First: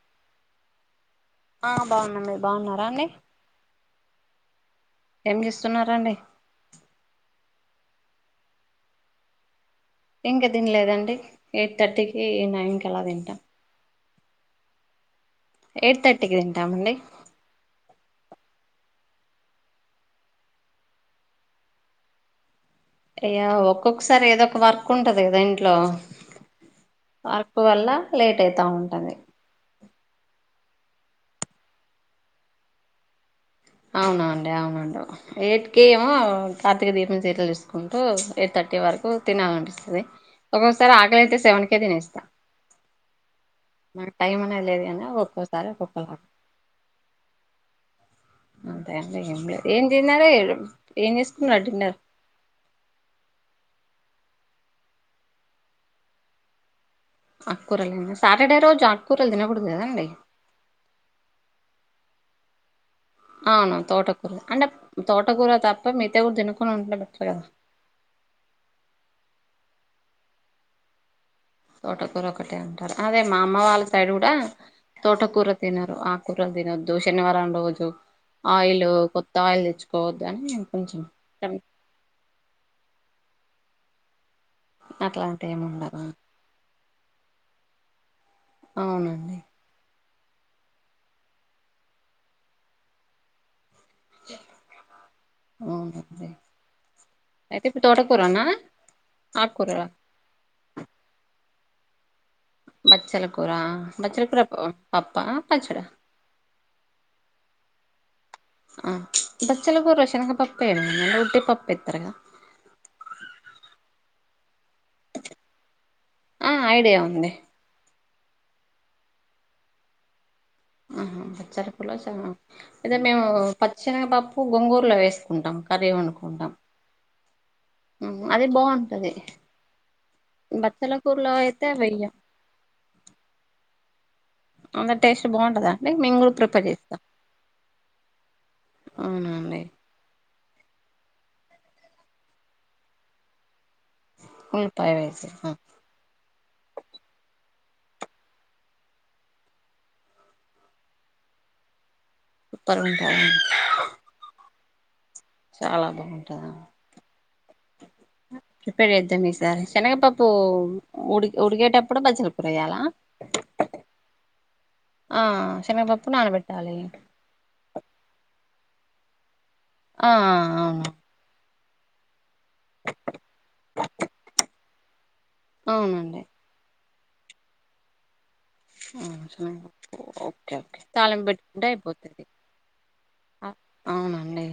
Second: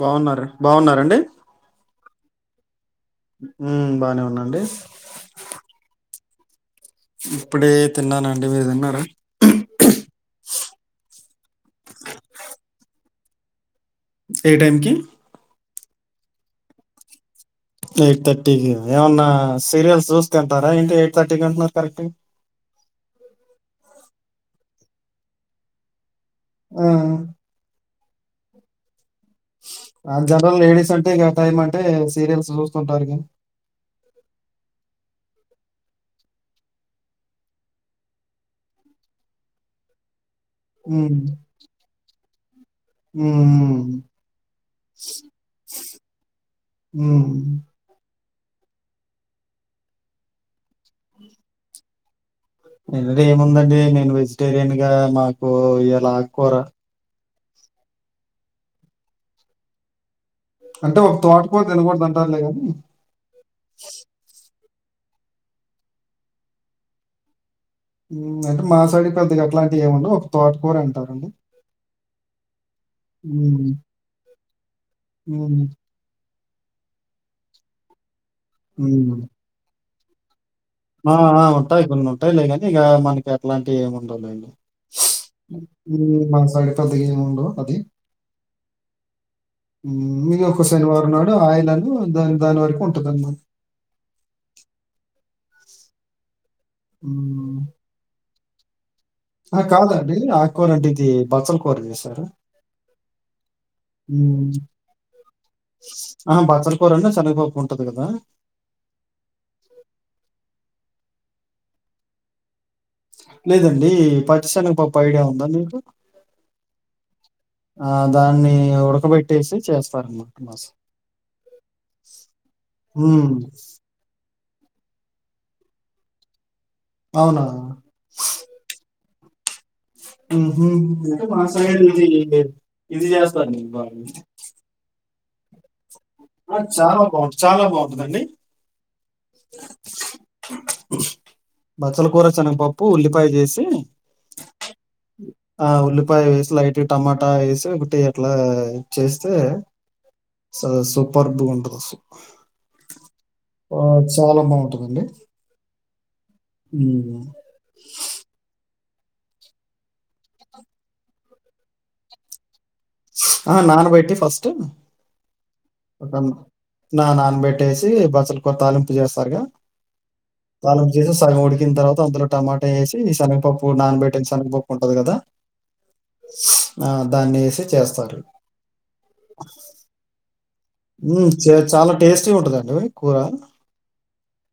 బాగున్నారు. బాగున్నారండి. ఆ బాగున్నాం మీరు బాగున్నారా అండి. ఉమ్ బానే ఉన్నాను ఏం చేస్తున్నారండి. ఇప్పుడే తిన్నానండి మీరు తిన్నర ఇంకా తినలేదండి ఎయిట్ థర్టీకి నైన్ కి అలా తింటా ఏ టైంకి ఎయిట్ థర్టీకి తింటామండి. ఎయిట్ థర్టీకి ఏమన్నా సీరియల్స్ చూస్ తంటారా. ఏంటి ఎయిట్ థర్టీకి అంటన్నారు కరెక్ట్ గా. అయ్యా ఒక్కొక్కసారి ఏదో ఒక వర్క్ ఉంటది కదా ఇంట్లో. వర్కు వల్ళా లేట్ అయితా ఉంటది. అ జనరల్ లేడీస్ అంటే ఇక టైం అంటే సీరియల్స్ చూస్తుంటారు. అవునండి అవును ఎయిట్ కే ఏమో కార్తీక దీపం సీరియల్ చూసుకుంటూ, ఎయిట్ థర్టీ వరకు తినాలి అనిపిస్తది. ఒక్కొక్సారి ఉమ్, ఆకలియితే సెవెన్ కే తినేస్తా ఉమ్, నాక్ టైం అనేది లేదు కాని ఒక్కోసారి ఒక్కోక్కలాగా ఉమ్. అంత అండి ఏం లే ఏం తిన్నార ఏం ఏం చేసుకున్నారు డిన్నర్ ఏంటంటే ఏముందండి నేను వెజిటేరియన్ గా మాకు ఇలా ఆగకూర అక్కూరల సాటర్డే రోజు ఆక్కూరలు తినకూడదు కదండి అంటే ఒక తోటకూర తినకూడదు అంటారులే కానీ ఆవును తోటకూర అంటే తోటకూర తప్ప మితేా కూడా తినుొని ఉంటరు కదా అంటే మా సైడ్ పెద్దగా అట్లాంటివి ఏముండవు ఒక తోటకర అంటారండి తోటకూర ఒకటే అంటారు అదే మా అమ్మ ఉమ్, వాళ్ళ సైడ్ కూడా తోట కూూర ఉమ్, తినరు ప్రదిన తినోద్దు శనివారం రోజు ఆయిలు కొత్త ఆయిల్ తెచ్చు పో ద్దనే అ ఆ ఉంటయి కొన్ని ఉంటాయిలే కానీ ఇక మనకి ఇలాంటి ఏమి ఉండవులె అండి అట్లాంటి ఏమి ఉండదు మ్ మన సైడ్ కొద్ది గేమ్ ఉండవు అది అవునండి ఇ ఒక శనివారం నాడు ఆయిలను దా దాని వరకు ఉంటుంది అండి అ నొప్పుే అయితే ఇప్పుడ్ తోటకూరనా అహ ఆకుకూర కాదండి ఆక్కూర అంటె ఇది బచ్చలి కూర అహ బచ్చల కూూర బచ్చల కూూర పప్పా పచ్చడా అహా! బచ్చల కూరన్నా శనగపప్పు ఉంటది కదా! ఆ బచ్చల కూూర చెనగ పప్ప టి పప్పేత్త రగా లేదండీ ప దర్శన పప్పు ఐడియా ఉంద మీకు ఆ ఐడియా ఉంది ఆ దాన్ని ఉడకబెట్టేసి చేస్తారమ్మా ఆహా పచ్చరి పుల చ అదే మేము హ్మ్. పచ్చినిగపా పు గొంగూరలో వేసుకుంటాం కర్రీ వండుకుంటాం భావనా అది బాగుంటది ఉహ్మ బచ్చల ఎక్కువ కూరలో మా అయితే సైడ్ ఇది వెయ్యం ఇది జేస్తరు బా అంత టేస్ట్ బాంటద ఆ చాలా బాగుం చాలా బాగుంటందండి అవునండి బచ్చల కూర చనగ పప్పు ఉల్లిపాయ జెసి ఉల్లిపాయ వేస్ ఉల్లిపాయ వేసి లైట్ గ టమాటా వేసి ఒకటి అట్లా చేస్తే సూప్ పర్గ ఉంటది అసలు పరుంట అండి చాలా బాగుంటద్ హ్మ్ ప్రిపేర్ చేద్దాం ఈసారి శనగపప్పు ఉడి ఉడికేటప్పుడు బజ్జిల్ ఆ నాన బెట్టి ఫస్ట్ ఆ శనగపప్పు ఒక నానబెట్టాలి నా నాన్నబట్టేసి బస్సల కూర తాలింప్ జేస్తారు గ ఆ అవును తాలాప్ చేసే సగం ఇన్ తర్వాత అంతలో టమాటా ఏసి శనగపప్పు నాన బెట్టిన శనగపప్పు ఉంటది గదా అవునండి ఆ దాన్నేసి చేస్తారు అవునా ఆ ఓకే తాళం ఉమ్, చే- పెట్టుకుంటే చాలా అయిపోతుంది టేస్టీ ఉంటుందండి కూర అవునండి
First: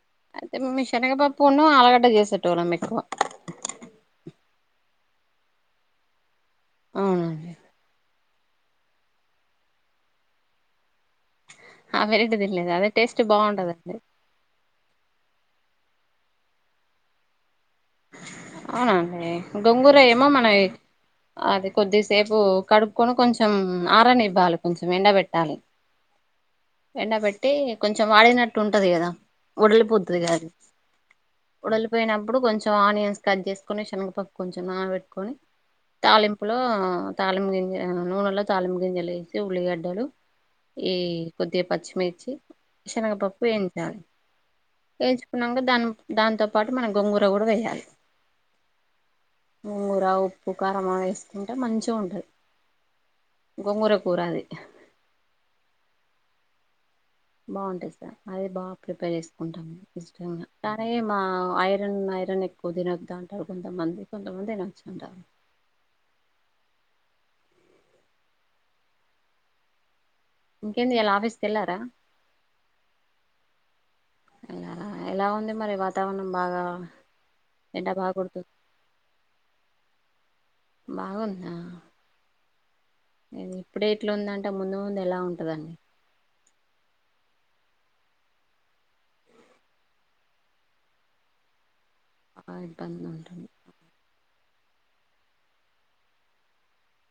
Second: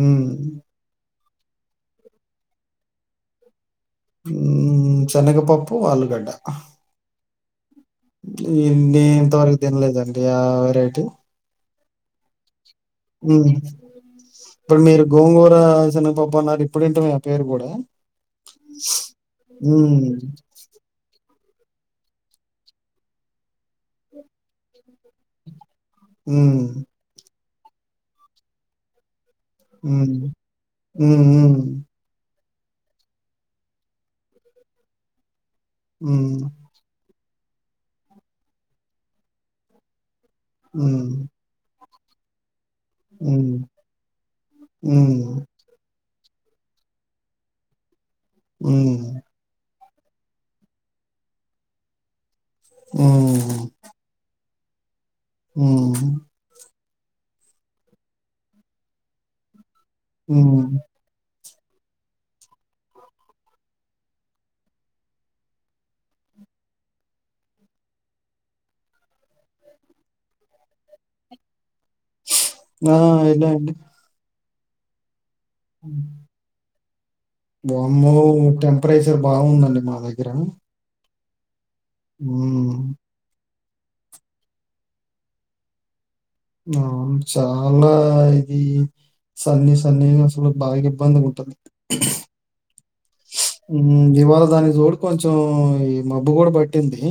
ఉమ్. అంటే శనగపప్పు పున్ను ఆల్లుగడ్డ చేసేటోల్లం ఎక్కువా హుమ్ సెనగపప్పు ఆలుగడ్డ అవునా ఇందీ ఇంతవరకు తినలేదండి ఆ వెరైటీ ఆ వెరైటీ తినలేదు అదే టేస్ట్ హ్మ్. బాగుంటదంటె చిన్నపటి నాటి ఇప్పుడు వింటున్న పేరు గూడా అవున అండి గొంగూర హ్మ్. ఏమో మన ఏ అది కొద్దిసేపు కడుక్కొని కొంచెం ఆరనివ్వాలి కొంచం ఎండబెట్టాలి హ అంటే కొంచెం వాడినట్టు ఉంటది కదా ఉడలిపోతుది హ్మ్. కాదు హ్మ్. ఉడలిపోయినప్పుడు కొంచెం ఆనియన్స్ కట్ చేసుకొని శనగపప్పు కొంచెం నానబట్టుకొని హ్మ్. తాలింపులో తాలిమ్మగింజ నూనెలో తాలిమ్మగింజలు ఏసి ఉల్లిగడ్డలు ఏ హ్మ్. కొద్దిగ పచ్చి మిర్చి శనగపప్పు హ్మ్. ఏంచాలె హ్మ్. హ్మ్. ఏంచుకున్నాక దాన్ని దాంతో పాటు మనం గోంగూర కూడా వేయ్ చాలి ఉ గోంగూర ఉప్పు కారమ ఏసుకుంటే మంచిగా ఉంటది. గోంగూర కూర అది హు బావుంటయ్ సా అది బా ప్రిపేర్ చేసుకుంటాము. ఇష్టంగ హ్మ్. అరయె మా ఐరన్ ఐరన్ ఎక్కువ తినద్దా అంటారు కొంతమంది కొంతమంది తినొచ్చంటరు. ఇంకెంది ఇయల ఆఫీస్ కెళ్ళరా. ఆ ఎల్లా అండి. ఎల్లెర ఎలా ఉంది. మరి వాతావరణం బాగా ఎండ వామ్మో బాగా కొడుతుంది టెంపరేచర్ బావుందండి మా దగ్గర నా ఉ ఇప్పుడె ఇట్ల ఉందంటే ముందు ముందు ఎలా ఉంటందండి. ఆ చాలా ఇది, సన్నీ సన్నీగ అసలు బాగా ఇబ్బంది ఉంటంది. బా ఇబ్బంది ఉంటుంది. దాని చోడు కొంచెం ఈ మబ్బు కూడా పట్టింది.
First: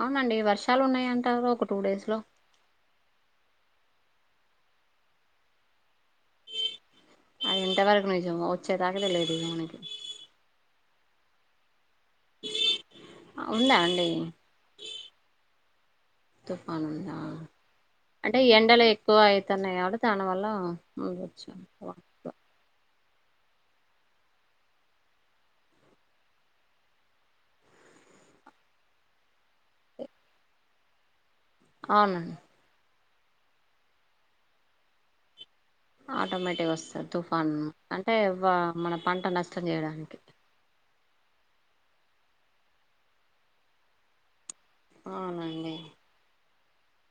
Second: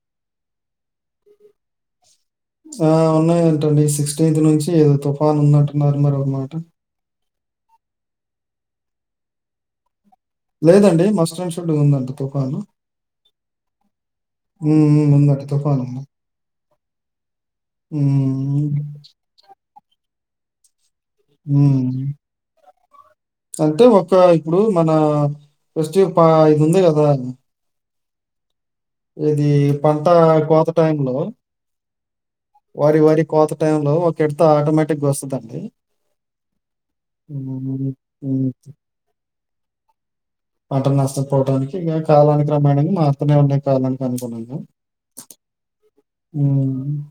అవునండి వర్షాలు ఉన్నాయంటారు ఒక టూ డేస్ లో ఆ ఉన్నాయంటండి సిక్స్టీన్త్ నుంచి ఏదో తుఫాన్ ఉన్నట్టున్నారు మరి ఓమాట ఆ ఇంట వరకు నుంచేమో వచ్చేదాకా తెలియదు ఇమనకి లేదండి మస్ట్ అండ్ సుడ్గా ఉందంట్ తుపాను, ఉందా అండి హు హు ఉందట తుఫాను ఔనుంద అంటే ఎండలు హ్మ్. ఎక్కువ అయితున్నాయి అడు తన వల్ల ముచ్చం వ హ్మ్. తొ అంటే ఒక ఇప్పుడు మన ఫెస్టివ్ పా ఇది ఉంది కదా ఇది పంట కోత టైం లో ఔనండి వారి వారి కోత టైం లో ఒక ఇడ్త ఆటోమేటిక్గా వస్సదండి. ఆటోమేటిక్గా వస్తుంది తుఫాను అంటే హ్మ్. మన పంట నష్టం చేయడానికి మటన్ నష్టపోవడానికి ఇంకా కాలానికి క్రమాేంగా మాత్రనే ఉన్నాయి కాలానికి అనుకున్నాము అవునండి అ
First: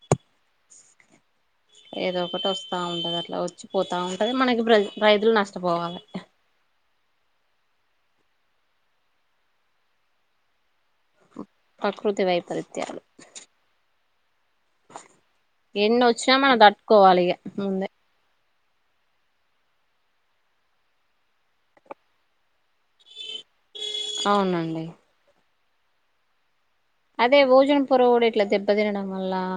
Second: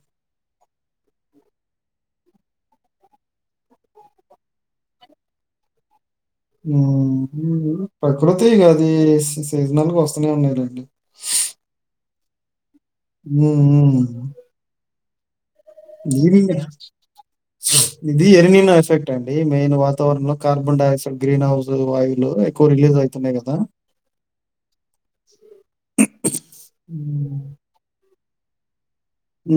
ఏదో ఒకటి వస్తా ఉంటది అట్లా వచ్చి పోతా ఉంటది మనకి రైతులు నష్టపోవాలే ప్రకృతి కాది సీజనల్కి వస్తూనే ఉన్నాయి లే అండి ప్రకృతి వైపరిత హ ఎన్ని వచ్చినా మనం తట్టుకోవాలి ఇక ముందే ఇది ఎల్‌నినో ఎఫెక్ట్ అండి మెయిన్ వాతావరణ లో carbon dioxide green house ఆయులు ఎక్కువ రిలీజ్ అవుతున్నాయి కదా అవునండి అదే భోజన కూర కూడా ఇట్లా దెబ్బ తినడం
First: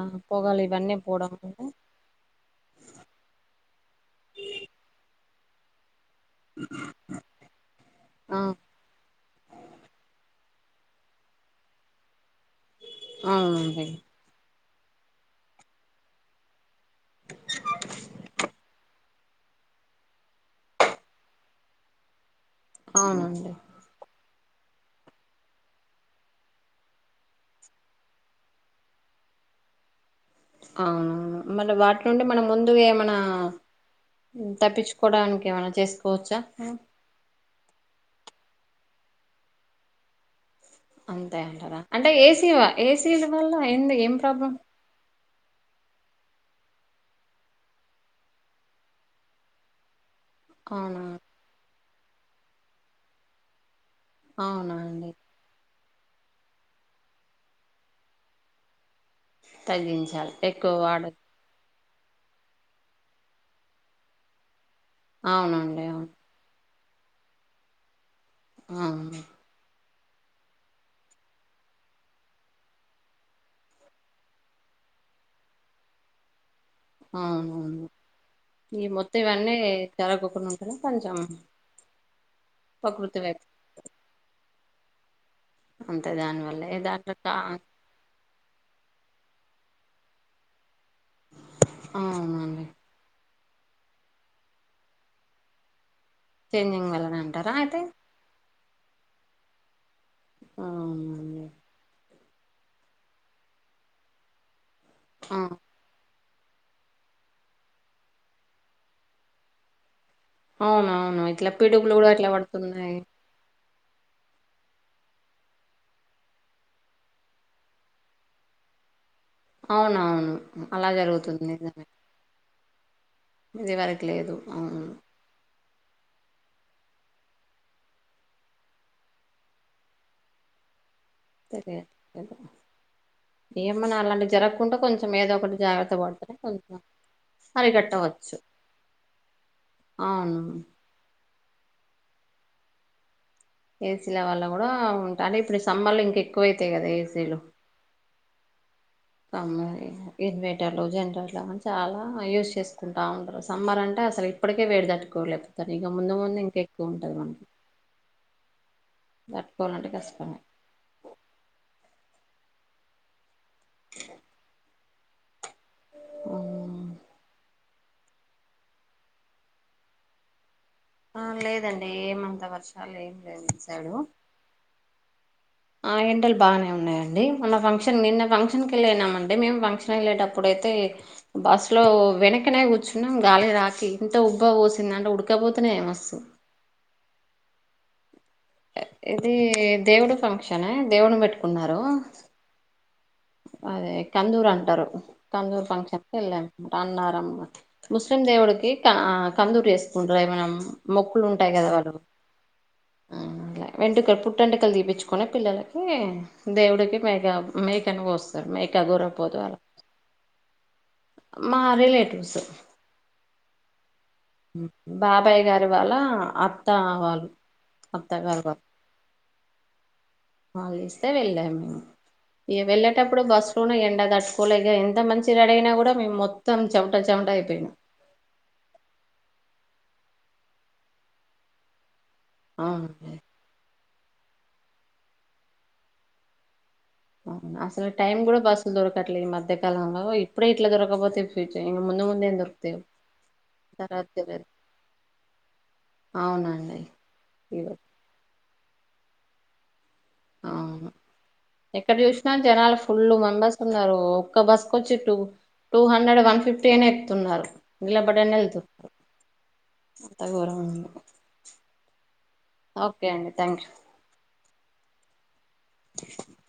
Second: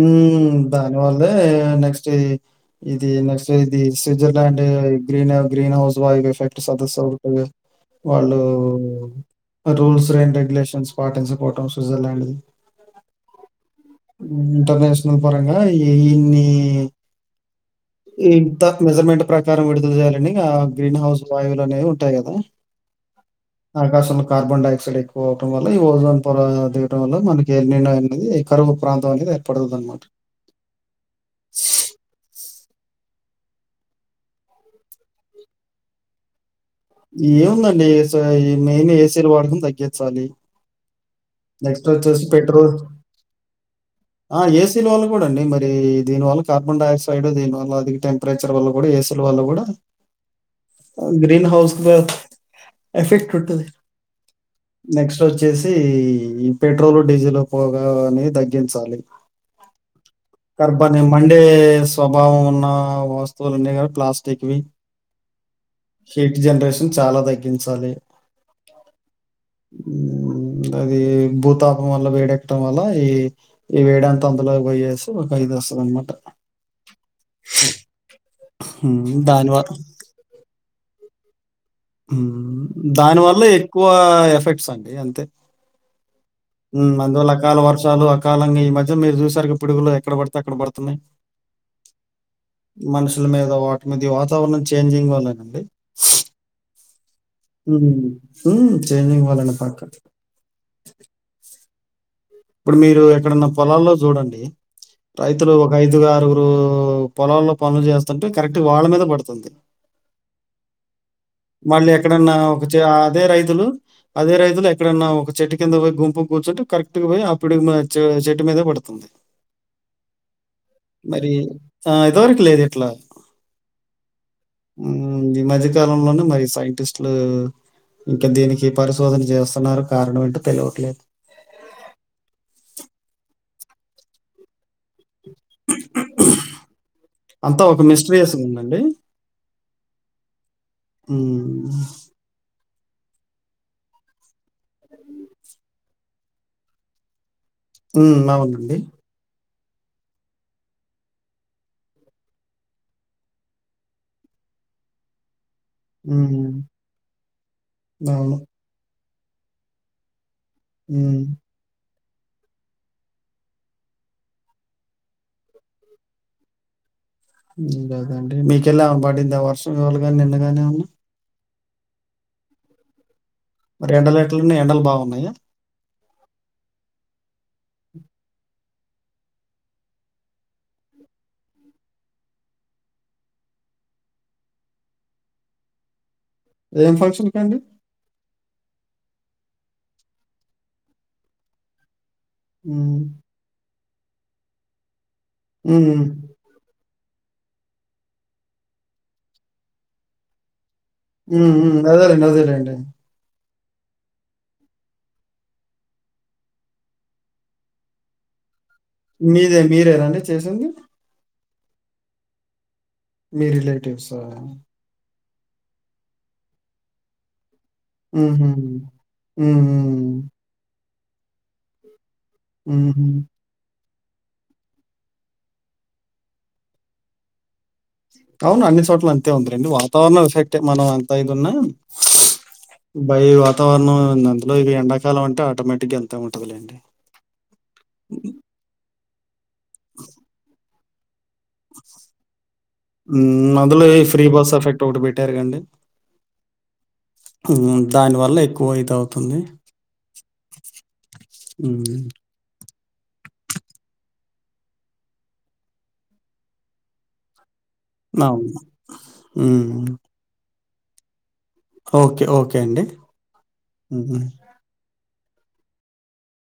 ఉం దాని వల్లే నెక్స్ట్ ఇది నెక్స్ట్ ఇది Switzerland green green house Dubai కి షేర్ట్ సదస్ ఆ వాళ్ళు రూల్స్ అండ్ రెగ్య లేషన్ స్పాటన్ ఎగ్జిపోవటం స్విట్జరల్యాండ్ అవునండి ఇంటర్నేషనల్ పరంగా ఈ ఇన్ని ఈ ఇంత మెజర్మెంట్ ప్రకారం విడుదల చేయాలని ఆ గ్రీన్ హౌస్ వాయువులు అనేవి ఉంటాయి కదా అవునండి ఆకాశంలో కార్బన్ డై ఆక్సైడ్ ఎక్కువ అవడం వల్ల ఈ ఓజోన్ పొర దియడం వల్ల మనకి నిర్ణయం అనేది ఈ కరువు ప్రాంతం అనేది ఏర్పడతుంది అనమాట ఆ మళ్ళీ వాటి నుండి మనం ముందుగా ఏమనా తప్పించుకోవడానికి ఏమైనా చేసుకోవచ్చా ఏముందండి అసల్ ఈ మెయిన్ ఏసీలు వాడకం తగ్గించాలి అంతే అంటారా నెక్స్ట్ అంటే వచ్చేసి ఏసీ పెట్రోల్ ఏసీ వల్ల ఏంది ఏం ప్రాబ్లం చూడి మరి దీని వల్ల కార్బన్ డైఆక్సైడ్ దీని వల్ల అది టెంపరేచర్ వల్ల కూడా ఏసీ ల వల్ల కూడా అవునా గ్రీన్ హౌస్ ఎఫెక్ట్ ఉంటుంది అవునా అండి -తే ఈ పెట్రోల్ డీజిల్ పోగ అన్ని తగ్గించాలి తగ్గించాలి ఎక్కువ కర్బని వాడదు మండే స్ స్వభావం ఉన్న వస్తువులున్నాయి కదా ప్లాస్టీక్ వి అవునండి అవును హీట్ జనరేషన్ చాలా తగ్గించాలి అవును - ఉ అది భూతాపం వల్ల వేడెక్కడం వల్ల ఈ ఈ వేడంత అందులో పోయేసి ఒక ఇది వస్తది అన్ మాట అవునవును ఈ మొత్తం దాని ఇవన్నీ వల్ల జరగకుండా కొంచం దాని వల్ల ఎక్కువ ఎఫెక్ట్ సండి అంతే అంతే దాని వల్లే ఏ దాటాట కాలంగా ఈ మద్య మీరు చూసారుగా పిడుగులు ఎక్కడ పడితే అక్కడ పడుత అవునండి మనుషుల మీద వాటి మీద వాతావరణం చేంజింగ్ వల్ల అంతే చేజింగ్ వల్ల హ చేనింగ్వాలనే పాక అవు అడి ఇప్పుడు మీరు ఎక్కడన్న పొలాల్లో చూడండి రైతులు ఒక ఐదుగా ఆరుగు ఇప్పుడు పొలాల్లో పనులు చేస్తుంటే కరెక్ట్ వాళ్ళ మీద పడుతుంది అవునా మళ్ళీ ఎక్కడన్నా ఒక అదే రైతులు అదే రైతులు ఎక్కడన్నా ఒక చెట్టు కింద పో గుంపు కూర్చుంటని కరెక్ట్ పోయి ఆ పిడు చెట్టు మీదే పడుతుంది అవునవును అలా జరుగుతుంది నిజంగా పట్లా ఇది వరకు లేదు అవు కాలంల మరి సైంటిస్టులు ఇంకా దీనికి ఏ పరిశోధన చేస్తున్నారు కారణం ఏంటో తెలవట్లేదు సరే ఏమన్నా అలాంటి జరగకు కుంట కొంచెం ఏదో ఒకటి జాగ్రత్త పడితేనే కొంచం అంతా ఒక అరిగట్టవచ్చు మిస్టరీయస్‌గుందండి. అవును మ్ ఏసీల వల్ల కూడా ఉంటా అంటే ఇప్పుడు సమ్మర్లు ఇంకా ఎక్కువ అవుతాయి కదా ఏసీలు అవునండి ఇన్వేటర్లు జనరేటర్లు అవన్నీ చాలా యూజ్ చేసుకుంటూ ఉంటారు సమ్మర్ అంటే అసలు ఇప్పటికే వేడి తట్టుకోలేదు సర ఇక ముందు ముందు ఇంకా హ్మ్. ఎక్కువ ఉంటుంది మనకి అవును. దాటుకోవాలంటే కష్టమే మ్మ్ ఆహ్ మ్మ్ గదండి మీకెల్లా బడిందా వర్షం ఇవాళ గాని నిన్నగాని ఏవన్నా ఆ లేదండి ఏమంత వర్షాలు ఏం లేవు ఇటు సైడు మరి ఎండలు ఎట్లు ఉన్నాయి ఎండలు బాగున్నాయా ఆ ఎండల్ బానే ఉన్నాయండి. మోన్న ఫంక్షన్ నిన్న ఫంక్షన్ కి వెళ్ళనామంటే మేము ఫంక్షన్ ఎళ్ళేటప్పుడైతే బస్సు లో వెనక్కనే కూర్చున్నాం గాలి రాకి ఇంత ఉబ్బ పోసింది అంటే ఉడకబోతనే మస్తు ఏం ఫంక్షన్ కండి ఇదీ దేవుడు ఫంక్షన్ ఎ దేవున్నీ పెట్టుకున్నారు. ఊ అదే కందూర్ అంటారు. కందూర్ ఫంక్షన్ హ్మ్. కెల్లా అన్మాట అన్నవ ముస్లిం దేవుడుకి క కందూరి వేసుకుంట మనం ఉం అదేలేండి అదేలేండి వెంటుకలు పుట్టెంటకలు తీపించుకొని పిల్లలకి దేవుడికి మేగ మేకను కోస్ స్తారు మే మీదే మీరేనా అండి చేసింది మా రిలేటివ్స్ మీ రిలే టివ్స్ ఆ బాబాయ్ గారి వాళ్ళ అత్తా వాళ్ళు. ఆహ అత్తగారు వాళ్ళు ఆహ టె వెళ్ళాము ఇగ వెళ్ళేటప్పుడు బస్సు లోన ఎండ తట్టుకోలేక ఎంత మంచి రెడీ అయినా కూడ మేము మొత్తం చెమట చెమట అయిపోయినా అవును అన్ని చోట్ల అంతే ఉంది లేండి వాతావరణం ఎఫెక్టే మనం అంత ఇది ఉన్నా అవునండి భై వాతావరణ అండ్ అందులో ఇవి ఎండాకాలం అంటే ఆటోమేటిగ్గ అంతె ఉంటదిలేండి అవును అస్సలు టైం గూడ బస్లు దొరక్ కట్లేదు మధ్య కాలంలో ఇప్పుడే ఇట్ల దొర కపోతే ఉం అందులో ఈ తర్వాత ఫ్రీ తెలియదు బస్ ఎఫెక్ట్ ఒకటి పెట్టారు కదండి అవునండి ఇవ ఉం దానివల్ల ఎక్ పోయిత అవుతుంది. ఆ ఎక్కడ చూసినా జనాలు ఫుల్ మెంబర్స్ ఉన్నారు. ఒక్క బస్కొచ్చి two two hundred one fifty అన్యా ఎక్తున్నారు. నిలబడి అన్న అవును. వెళ్తున్నారు ఎంత గోరం ఓకె ఓకె అండి ఓకే థ్యాంక్ యూ